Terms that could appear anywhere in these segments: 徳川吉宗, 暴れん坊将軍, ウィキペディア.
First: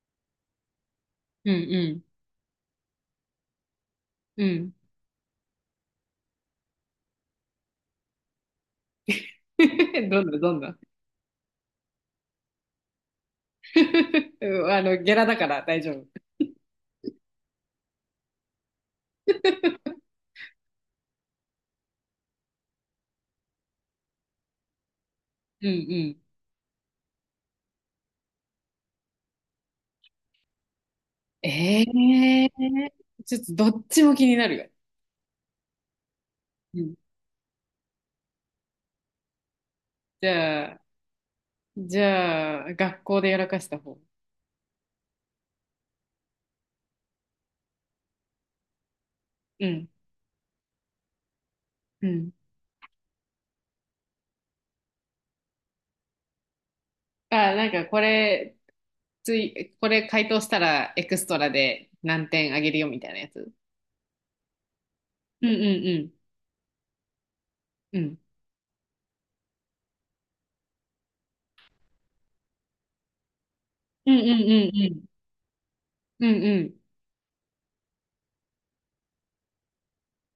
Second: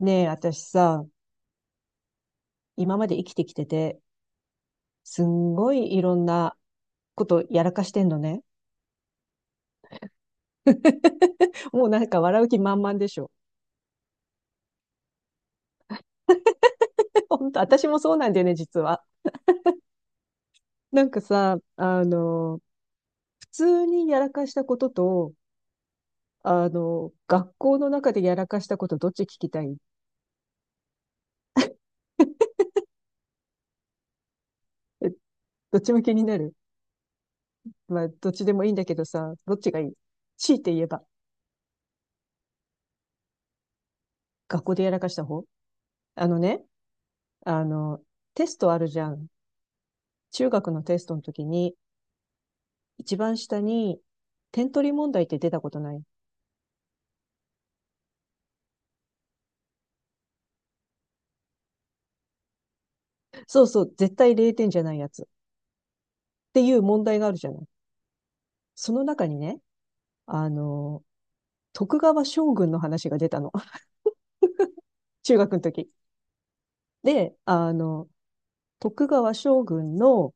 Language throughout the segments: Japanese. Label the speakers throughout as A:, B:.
A: ねえ、私さ、
B: うん
A: 今まで生きてきてて、
B: うん。うん。
A: すんごいいろんなことやらかしてんのね。
B: どんなどんな
A: もうなんか笑う気満々でしょ？
B: うんゲラだから大丈夫。
A: 本当、私もそうなんだよね、実は。なんかさ、普通にやらかしたことと、
B: うんうん。
A: 学校の中でやらかしたこと、どっち聞きたい？
B: ええ ーちょっとどっちも気になるよ。
A: え、どっちも気になる？
B: うん。
A: まあ、どっちでもいいんだけどさ、どっちがいい？
B: じ
A: 強いて
B: ゃあ、
A: 言えば、
B: じゃあ、学校でやらかした方。
A: 学校でやらかした方。あのね、あの、テストあるじゃん。
B: うん。
A: 中学のテストの時に、
B: うん。
A: 一番下に、点取り問題って出たことない？
B: あ、なんかこれ、つい、これ回答したらエクストラで何点あげるよみたいなやつ。
A: そうそう、絶対0点じゃないやつ。っ
B: うんうん
A: ていう問題があるじゃない。
B: うん。うん。
A: その中にね、あの、徳川将軍の話が出たの。
B: うんうんうんうん。
A: 中学の時。
B: うんうん。
A: で、徳川将軍の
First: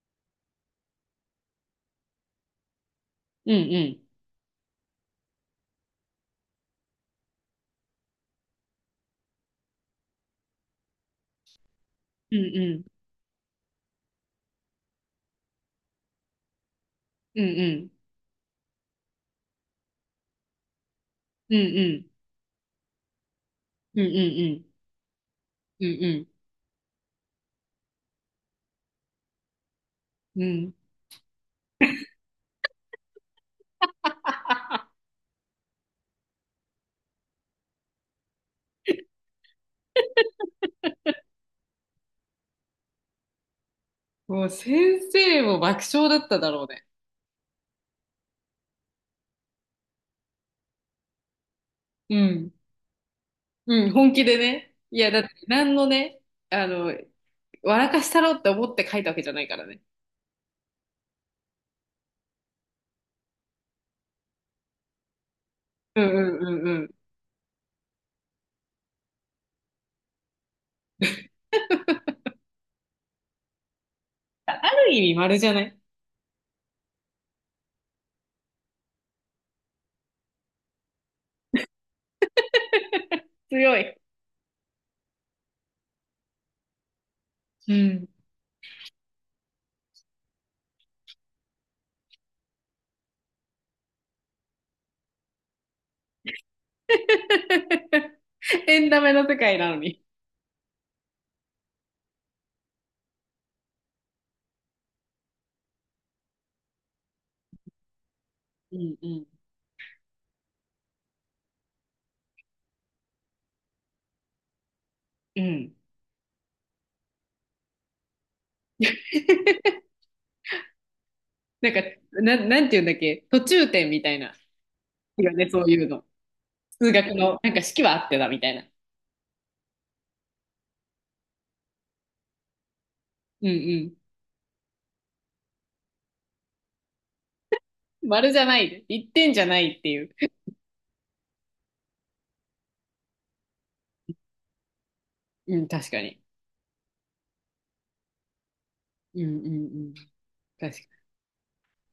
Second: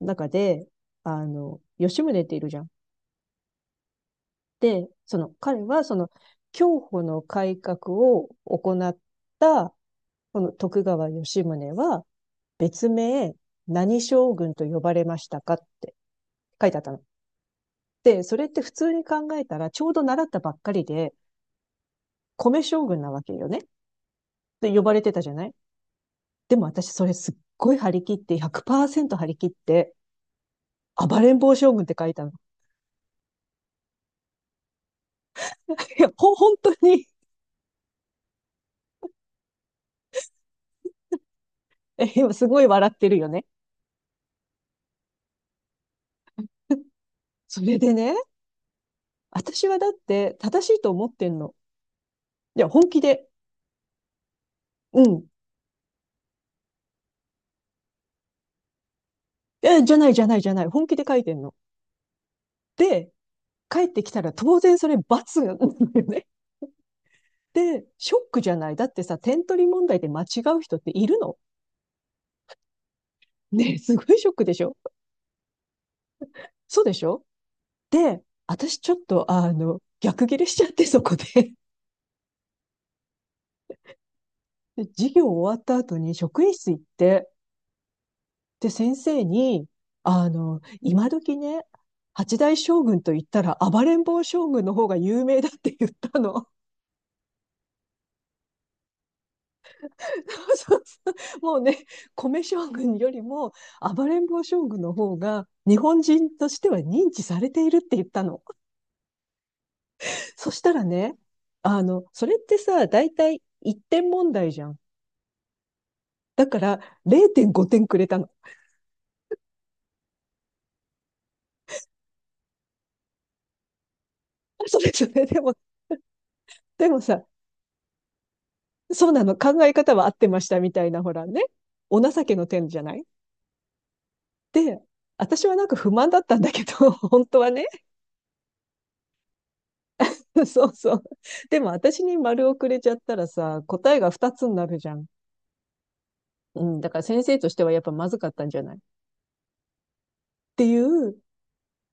A: 中で、吉宗っているじゃん。
B: うんうん。
A: で、彼は競歩の改革を行った、この徳川吉宗は、
B: うんうん。
A: 別名、何将軍と呼ばれましたかって書いてあったの。
B: うんうん。
A: で、それって普通に考えたら、ちょうど習ったばっかりで、
B: うんうん。
A: 米将軍なわけよね。っ
B: うんうん。
A: て呼ばれてたじゃない。
B: うんうん。うんうん。
A: でも私、それすっごい張り切って、100%張り切って、
B: うんうん、
A: 暴れん坊将軍って書いたの。いや、本当に。 え、今すごい笑ってるよね。
B: もう先生も爆笑だっただろうね。
A: それでね、私はだって正しいと思ってんの。
B: うん。
A: いや、本気で。
B: うん、本気でね。い
A: う
B: や、だっ
A: ん。
B: て何のね、あの、笑かしたろって思って書いたわけじゃないからね。
A: え、じゃないじゃないじゃない。本気で書いてんの。で、帰ってきたら当然それ罰が、
B: う ん
A: ね。
B: うんうんうん。
A: で、ショックじゃない。だってさ、点取り問題で間違う人っているの？ねえ、すごいショックでし
B: あ
A: ょ？
B: る意味丸じゃない？
A: そうでしょ？で、私ちょっと、逆ギレしちゃって、そこで。
B: 強い。
A: で授業終わった後に職員室行って、
B: うん。
A: で、先生に、今時ね、八代将軍と言ったら暴れん坊将軍の方が有名だって言ったの。
B: エンタメの世界なのに。
A: そうそうそう、もうね、米将軍よりも暴れん坊将軍の方が日本人としては認知されているって言ったの。
B: うんうん
A: そしたらね、それってさ、だいたい1点問題じゃん。
B: うん。
A: だから0.5点くれたの。
B: なんか、なんて言うんだっけ、途中点みたいな。
A: それ、そ
B: い
A: れ
B: や
A: で
B: ね、
A: も、
B: そういうの。
A: で
B: 数
A: も
B: 学
A: さ、
B: の、なんか式はあってだみたいな。
A: そうなの、考え方は合ってましたみたいな、ほらね、お情けの点じゃない。
B: うんう
A: で、私はなんか不満だったんだけど、本当はね。
B: ん。丸じゃない。一点じゃないっていう。
A: そうそう。でも私に丸をくれちゃったらさ、答えが2つになるじゃん。
B: うん、確かに。
A: うん、だから先生としてはやっぱまずかったんじゃないっ
B: うんうんうん。
A: て
B: 確か
A: いう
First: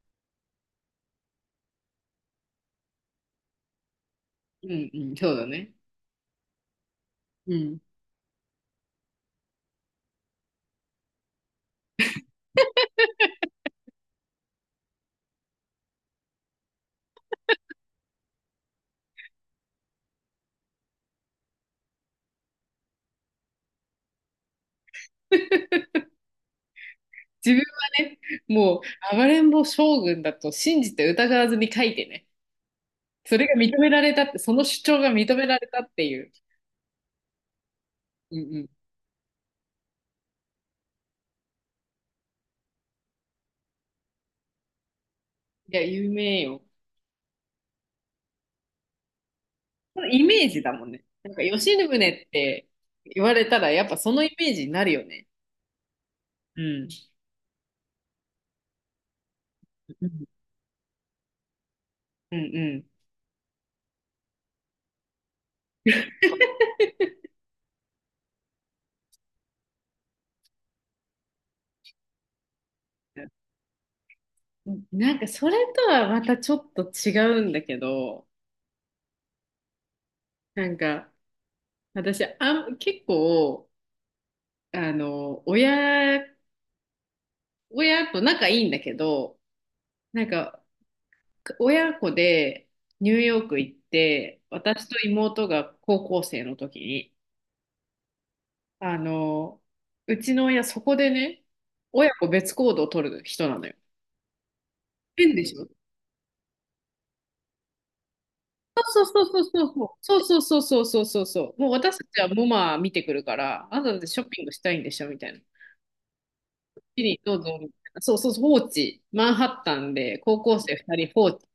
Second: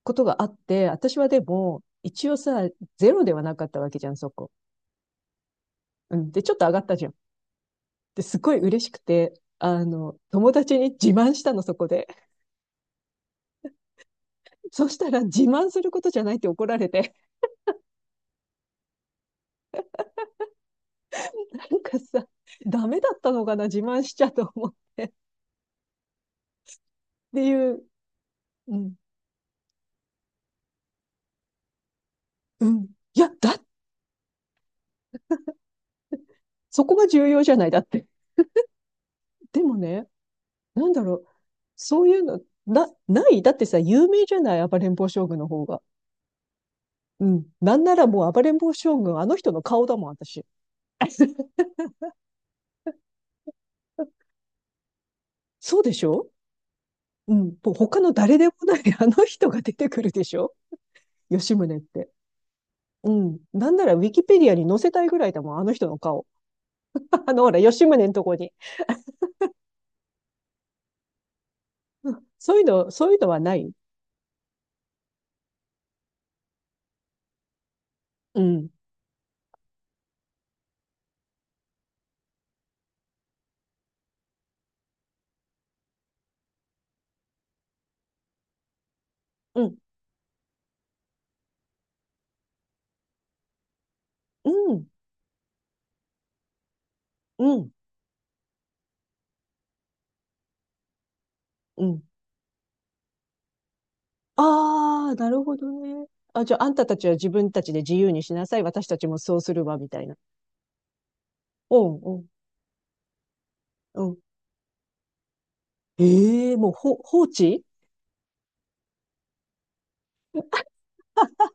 A: ことがあって、私はでも、一応さ、ゼロではなかったわけじゃん、そこ。
B: に。うんうん、そうだね。
A: うん。で、ちょっと上がったじゃん。
B: うん。
A: で、すごい嬉しくて、友達に自慢したの、そこで。そしたら、自慢することじゃないって怒られて、なんかさ、ダメだったのかな、自慢しちゃと思う。っ て
B: 自分
A: いう、
B: はね、
A: う
B: も
A: ん、
B: う、暴れん坊将軍だと信じて疑わずに書いてね。
A: うん。いや、
B: それが認められたって、その主張が認められたっていう。
A: そこが重要じゃない、だって。
B: うんうん。い
A: でもね、なんだろう、そういうの、ない。だってさ、有名じゃない、暴れん坊将軍の方
B: や、
A: が。
B: 有名よ。
A: うん。なんならもう暴れん坊将軍、あの人の顔だ
B: そ
A: も
B: の
A: ん、
B: イ
A: 私。
B: メージだもんね。なんか、吉宗って言われたら、やっぱそのイメージになるよね。
A: そうでしょ？
B: うん。
A: うん、と他の誰でもない あの人が出てく
B: う
A: るで
B: ん
A: しょ、吉宗って。
B: うん
A: うん。なんならウィキペディアに載せたいぐらいだもん、あの人の顔。ほら、吉宗のとこに。うん、そういうの、そういうのはない？
B: うん。なんか、それとはまたちょっと違うんだけど、
A: うん。
B: なんか、私、あん、結構、あの、親、親と仲いいんだけど、
A: うん。
B: なんか、親子でニューヨーク行って、
A: う
B: 私
A: ん。
B: と妹が高校生の時に、
A: うん。
B: あの、うちの親そこでね、
A: うん。
B: 親子別行動を取る人なのよ。
A: ああ、な
B: 変
A: る
B: で
A: ほ
B: しょ？
A: どね。あ、じゃあ、あんたたちは自分たちで自由にしなさい。私た
B: そう
A: ちも
B: そう
A: そ
B: そ
A: う
B: う
A: す
B: そ
A: る
B: う
A: わ、みたいな。
B: そうそうそうそうそうそうそうそうもう
A: う
B: 私
A: ん
B: た
A: う
B: ち
A: ん、
B: はモマ見てくるからあなただっ
A: う
B: て
A: ん。
B: ショッピングしたいんでしょみたいな。
A: ええもう、
B: チ
A: 放
B: リどうぞ
A: 置。
B: みたいな。そう、放置、マンハッタンで高校生2人放置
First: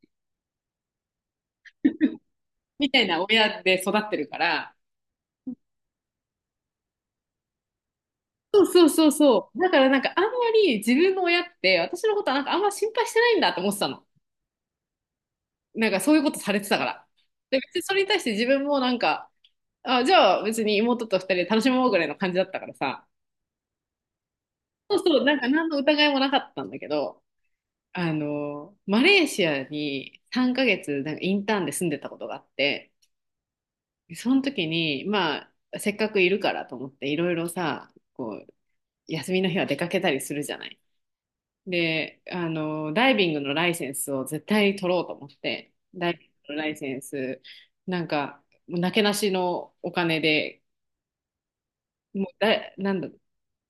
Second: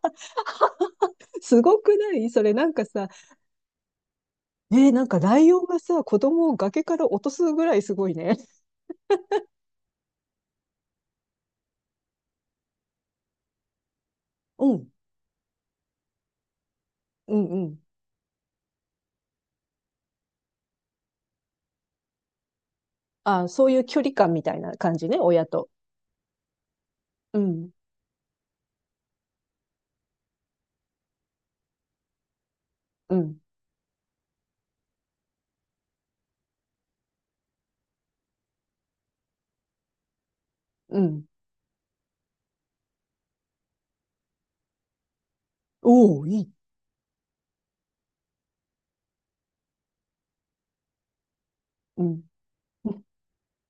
A: すごくない、それ？なんか
B: みたい
A: さ、
B: な親で育ってるから、
A: なんかライオンがさ、子供を崖から落とすぐらいすごいね。
B: そう。だからなんかあんまり自分の親って私のことはなんかあんま心配してないんだと思ってたの。
A: うん、
B: なんかそういうことされてたから。
A: うん、
B: で、
A: う
B: 別
A: ん。
B: にそれに対して自分もなんか、あ、じゃあ別に妹と二人で楽しもうぐらいの感じだったからさ。
A: あ、そういう距離感みたいな感
B: そう
A: じね、
B: そう、なん
A: 親
B: か
A: と。
B: 何の疑いもなかったんだけど、
A: うん、
B: あの、マレーシアに3ヶ月なんかインターンで住んでたことがあって、
A: うん、
B: その時に、まあ、せっかくいるからと思っていろいろさ、こう、休みの日は出かけたりするじゃない。
A: うん。
B: で、あの、ダイビングのライセンスを絶対取ろうと思って、ダイ
A: おお、
B: ビン
A: いい。
B: グのライセンス、なんか、もうなけなしのお金で、
A: うん。
B: もうだ、なんだ、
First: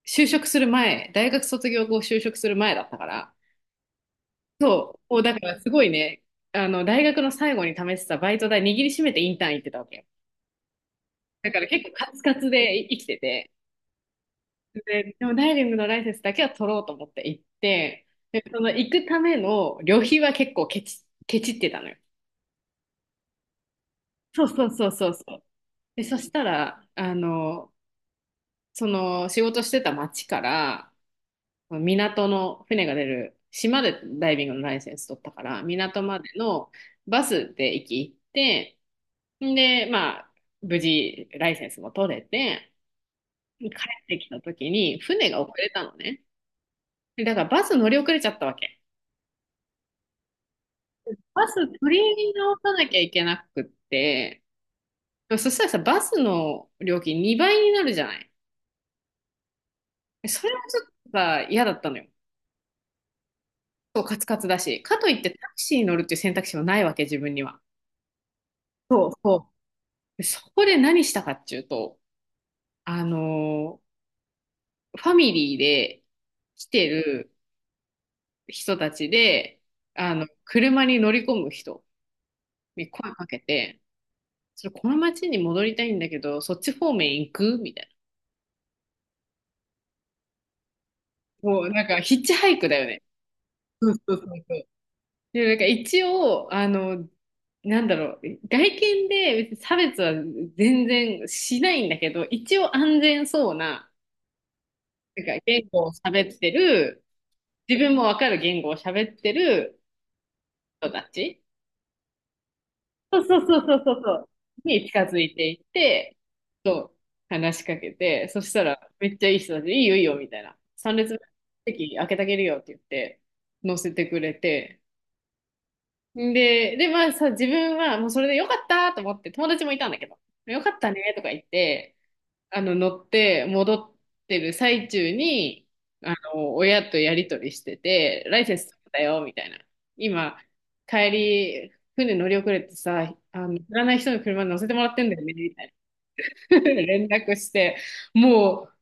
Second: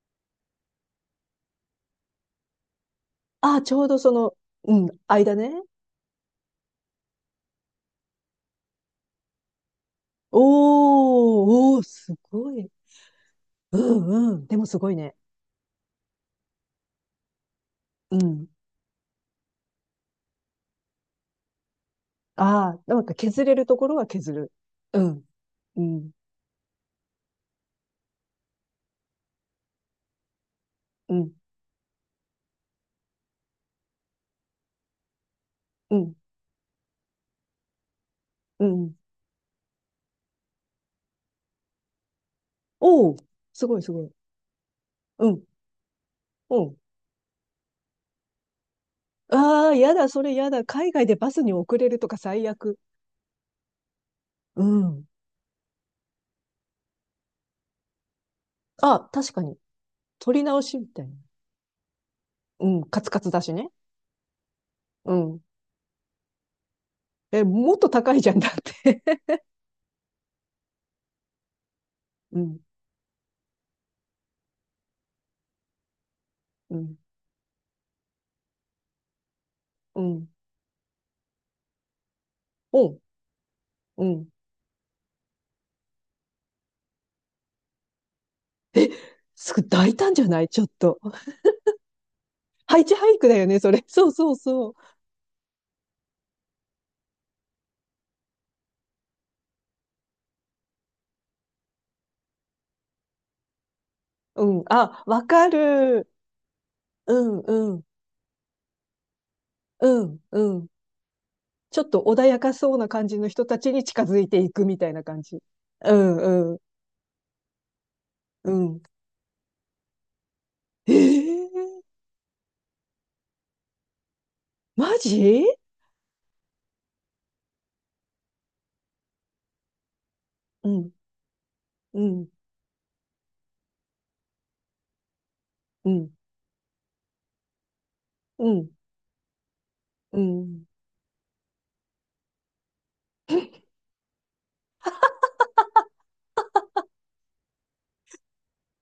B: 就職する前、大学卒業後就職する前だったから、
A: あ、ちょうどうん、
B: そう、もう
A: 間
B: だから
A: ね。
B: すごいね、大学の最後に試してたバイト代握りしめてインターン行ってたわけよ。だから
A: おー、おー、
B: 結構カ
A: す
B: ツカツ
A: ごい。
B: で生きてて、
A: うんうん。でもすごいね。
B: でもダイビングのライセンスだけは取ろうと思って行って、
A: う
B: で、
A: ん。
B: その行くための旅費は結構ケチってたのよ。
A: ああ、なんか削れるところは削
B: そう
A: る。
B: そうそう
A: う
B: そう
A: ん、
B: そう。
A: う
B: で、
A: ん、
B: そしたら、あの、その仕事してた町から、
A: うん、
B: 港の船が出る、島でダイビングのライセンス取ったから、
A: う
B: 港
A: ん、
B: までのバスで駅行っ
A: う
B: て、
A: ん。
B: んで、まあ、無事ライセンスも取れて、
A: おー、す
B: 帰っ
A: ごいすごい。
B: てきた時に
A: う
B: 船が
A: ん、
B: 遅れたのね。
A: うん。
B: でだからバス乗り遅れちゃったわけ。
A: ああ、やだ、それやだ。海外でバス
B: バ
A: に
B: ス
A: 遅れ
B: 取
A: るとか
B: り
A: 最
B: 直さ
A: 悪。
B: なきゃいけなくって、
A: うん。
B: そしたらさ、バスの料金2倍になるじゃない。
A: あ、確かに。取り
B: それも
A: 直
B: ち
A: し
B: ょ
A: み
B: っ
A: たい
B: と
A: な。
B: さ、嫌だったのよ。
A: うん、カツカツだしね。
B: そう、カツカツだし、かと
A: う
B: いってタ
A: ん。
B: クシーに乗るっていう選択肢はないわけ、自分
A: え、
B: には。
A: もっと高いじゃんだって。
B: そう そうでそこで何したかっていうと、
A: うん、
B: あのーファミリーで来
A: う
B: て
A: ん、
B: る人たちで、
A: う
B: あの、
A: ん、
B: 車に乗り込む人
A: う
B: に
A: ん、
B: 声かけて、
A: うん。
B: それこの町に戻りたいんだけど、そっち方面行くみたい
A: え、すぐ大胆じゃないちょっと。
B: な。もうなんかヒッチハイク
A: ハ
B: だ
A: イ
B: よ
A: チ
B: ね。
A: ハイクだよね、それ。
B: そう。そ
A: そう
B: うそう
A: そう
B: そう
A: そう。
B: でもなんか一応、あの、なんだろう、外見で別に差別は全然しないんだけど、一応安全そうな、
A: うん。あ、
B: な
A: わ
B: んか
A: か
B: 言語を
A: る。
B: 喋ってる、
A: うん、う
B: 自
A: ん、
B: 分もわかる言語を喋ってる
A: うん、うん。
B: 人たち、
A: ちょっと穏やかそうな感じ
B: そう
A: の
B: そう
A: 人た
B: そう
A: ち
B: そう
A: に
B: そ
A: 近
B: う、そ
A: づいていく
B: う
A: み
B: に
A: たい
B: 近
A: な
B: づ
A: 感
B: い
A: じ。
B: ていっ
A: う
B: て、
A: ん、うん、
B: そう話しかけて、そ
A: う
B: した
A: ん。
B: らめっちゃいい人たちで、いいよいいよみたいな、
A: え
B: 3列目
A: ー、
B: 席開けてあげるよって言って、乗せてくれて、
A: マジ？
B: で、まあさ、自分はもうそれでよかったと思って、友達もいたんだけど、よ
A: う
B: かった
A: ん、
B: ねとか言って、
A: うん、
B: あの、乗って戻ってる最中に、
A: うん、
B: あの、親とやりとりしてて、ライ
A: う
B: センス
A: ん、
B: 取ったよ、みたいな。
A: う
B: 今、
A: ん、
B: 帰り、船乗り遅れてさ、あの、知らない人の車に乗せてもらってんだよね、みたいな。連絡して、もう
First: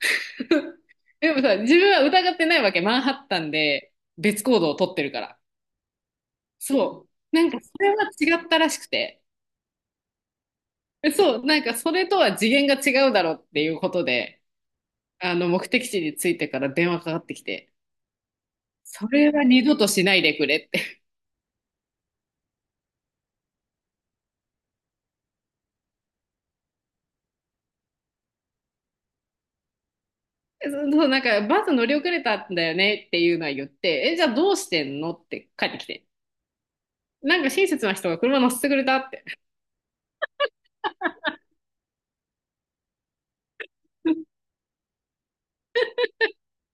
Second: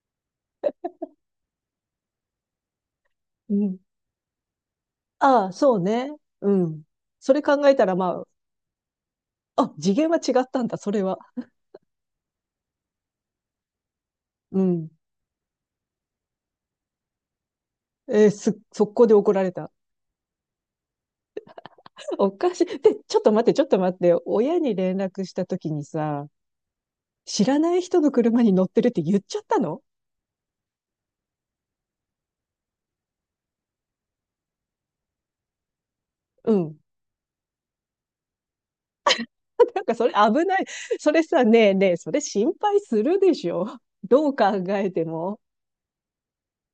B: でもさ、自分は疑ってないわけ。マンハッタン
A: うん、
B: で別行動を取ってるから。
A: ああ、そうね。うん。
B: そ
A: そ
B: う。
A: れ
B: なんか、
A: 考
B: そ
A: えた
B: れ
A: ら、
B: は
A: ま
B: 違ったらしくて。
A: あ、あ、次元は違ったんだ、それ
B: え
A: は。
B: そう、なんかそれとは次元が違うだろうっていうことで、
A: うん。
B: あの、目的地に着いてから電話かかってきて、
A: えーす、速攻
B: そ
A: で
B: れ
A: 怒ら
B: は
A: れ
B: 二
A: た。
B: 度としないでくれって。
A: おかしい。で、ちょっと待って、ちょっと待って。親に連絡した時にさ、知らない人の車に乗ってるって言っちゃったの？
B: そう、そうなんかバス乗り遅れたんだよねっていうのは言って、え、じゃあどうしてんのって帰ってきて。
A: うん。
B: なんか親切な人が車乗せてくれたって。
A: なんかそれ危ない。それさ、ねえねえ、それ心配するでしょ。どう 考えても。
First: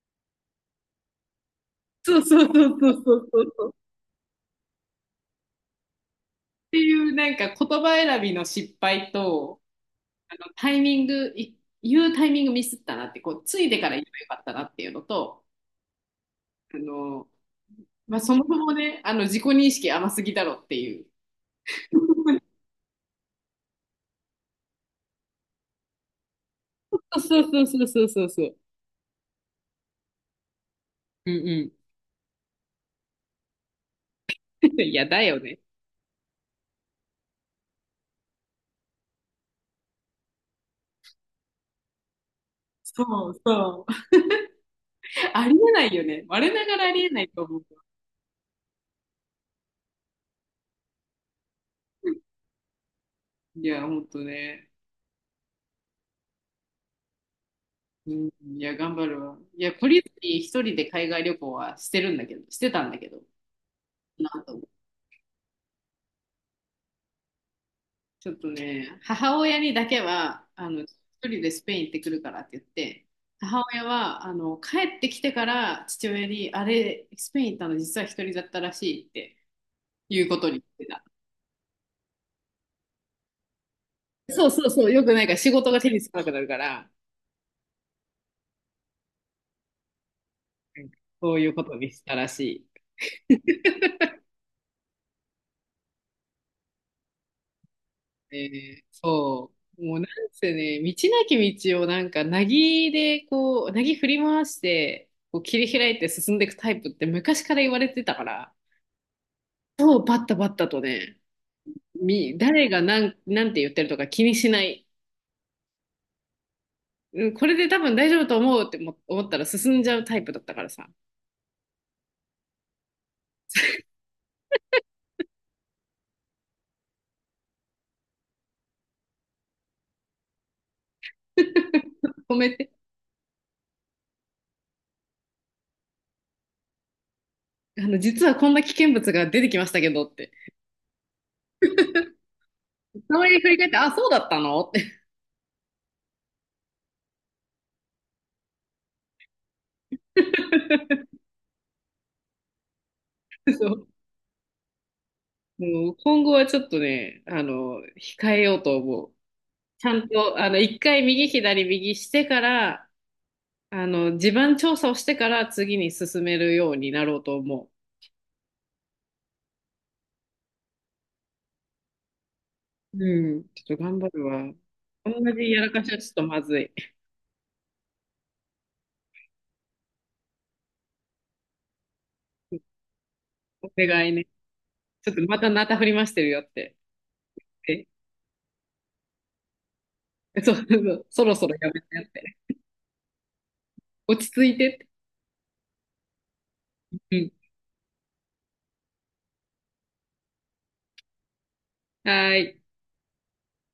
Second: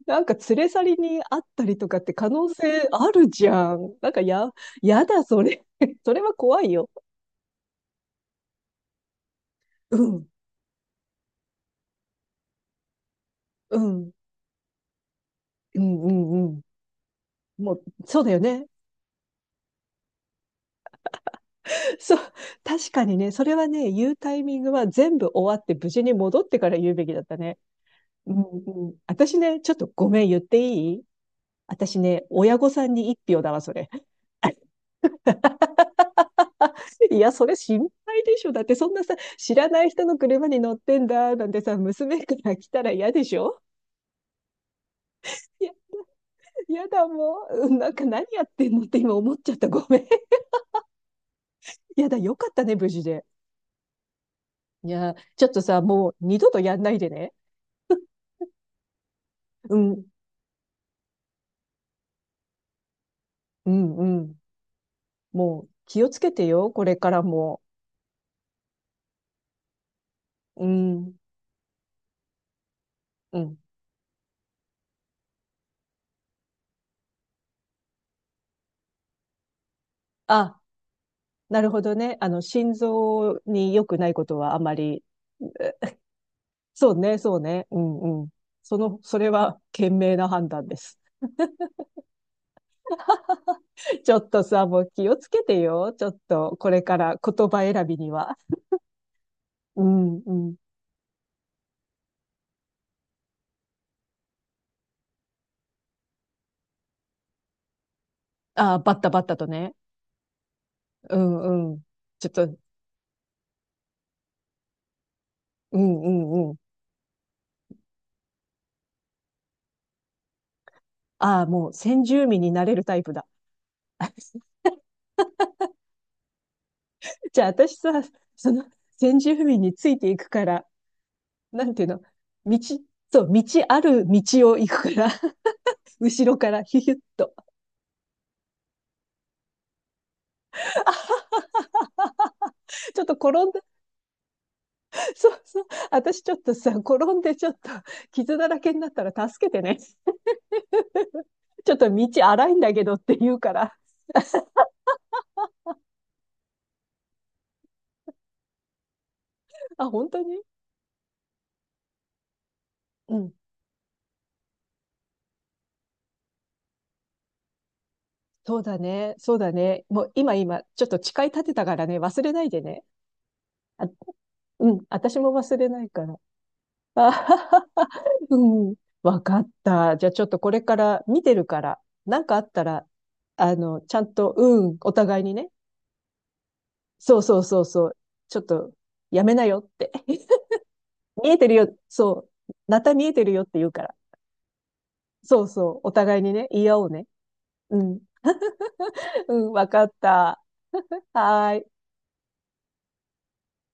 A: なんか連れ去りにあったりとかって
B: そう
A: 可
B: そ
A: 能
B: うそう
A: 性
B: そう
A: あ
B: そ
A: る
B: うそ
A: じ
B: うそ
A: ゃ
B: う。
A: ん。なんかやだ、それ。それは怖
B: っ
A: い
B: て
A: よ。
B: いうなんか言葉選びの失敗と、
A: うん、
B: あのタイミング、言うタイミングミスったなって、こう、つい
A: う
B: てから言え
A: ん。
B: ばよかったなっていうのと、
A: うんうんうん。
B: あの、
A: もう、
B: ま
A: そ
B: あ、
A: うだ
B: そ
A: よ
B: もそ
A: ね。
B: もね、あの、自己認識甘すぎだろっていう。
A: そう。確かにね、それはね、言うタイミングは全部終わって無事に戻ってから言う
B: そ
A: べきだ
B: う
A: ったね。
B: そうそうそうそう
A: うん
B: そう。
A: うん。私ね、ちょっとごめん言っていい？
B: うんう
A: 私ね、親御さんに一票だわ、それ。
B: ん。いや、だよね。
A: いや、それ心配でしょ。だってそんなさ、知らない人の車に乗ってんだ、なんてさ、娘から来たら嫌で
B: そう
A: しょ？
B: そう。あり
A: いや、
B: えないよね。我ながら
A: 嫌
B: あり
A: だ
B: えない
A: も
B: と思う。
A: う。うん、なんか何やってんのって今思っちゃった。ごめん。いやだ、よかったね、無事で。
B: いや、ほんとね。
A: いや、ちょっとさ、もう二度とやんないでね。
B: うん、いや、頑張るわ。いや、
A: う
B: 懲り
A: ん、
B: ずに一人で海外旅行はしてるんだけど、してたんだけど、
A: うん、うん。
B: なんと
A: もう気をつけてよ、これからも。
B: ちょっとね、母親にだけは、
A: う
B: あの、一
A: ん、
B: 人でスペイン行ってくるからって言って、
A: うん。
B: 母親は、あの、帰ってきてから父親に、あれ、スペイン行ったの実は一人だったらしいっていうこと
A: あ、
B: に言ってた。
A: なるほどね。心臓に良くないこと
B: そう
A: はあ
B: そう
A: ま
B: そう、
A: り、
B: よくないから仕事
A: え、
B: が手につかなくなるから、
A: そうね、そうね。うん、うん。それは 賢明な判断で
B: うん
A: す。
B: そういうことにしたらし
A: ちょっとさ、もう気をつけてよ。ちょっと、これから言葉選びには。
B: い。えーそ
A: う
B: う。もうなん
A: ん、う
B: せ
A: ん。
B: ね、道なき道をなんか、なぎでこう、なぎ振り回して、こう切り開いて進んでいくタイプって昔から言われてたから、
A: ああ、バッタバッタとね。
B: そう、バッタバッタと
A: う
B: ね、
A: ん、うん。ちょっ
B: み、
A: と、う
B: 誰がなん、なんて言ってるとか気にしない。
A: ん、うん、うん。
B: うんこれで多分大丈夫と思うっても思ったら進んじゃうタイプだったからさ。
A: ああ、もう先住民になれるタイプだ。じゃあ私さ、その先住民についていくから、なんていうの、
B: 止め
A: 道、
B: て。
A: そう、道ある道を行くから、後ろからヒュヒュッと。
B: あの、実はこんな危険物が出てきましたけどって。
A: ちょっと
B: たまに
A: 転
B: 振
A: ん
B: り
A: で、
B: 返って、あ、そうだったのって。
A: そうそう、私ちょっとさ、転んでちょっと傷だらけになったら助けてね。ちょっと道荒いんだけどって言うか
B: そ
A: ら。
B: う。もう今後はちょっとね、あの、控えようと思う。ち
A: あ、
B: ゃ
A: 本
B: ん
A: 当
B: と、
A: に？
B: あの、一回右左右してから、
A: うん。
B: あの、地盤調査をしてから次に進めるようになろうと思
A: そうだね。そうだね。もう今、ちょっと誓い立てたからね、忘れないでね。
B: う。うん。ちょっ
A: あ、
B: と頑張るわ。
A: うん。
B: 同
A: 私も
B: じ
A: 忘
B: や
A: れ
B: ら
A: な
B: か
A: い
B: しは
A: か
B: ちょっ
A: ら。
B: とまずい。
A: あはははうん。わかった。じゃあちょっとこれから見てるから、なんかあったら、
B: お
A: ちゃ
B: 願い
A: ん
B: ね。
A: と、うん、お
B: ちょっ
A: 互
B: と
A: いに
B: また
A: ね。
B: なた振りましてるよって。
A: そうそうそうそ
B: え、
A: う。ちょっと、やめなよって。
B: そう、そ
A: 見
B: ろ
A: え
B: そ
A: てる
B: ろや
A: よ。
B: めてやっ
A: そ
B: て。
A: う。また見えてるよって言うから。
B: 落ち着いてって。
A: そうそう。お互いにね、言い合おうね。
B: うん。
A: うん。うん、わかった。はーい。
B: はーい。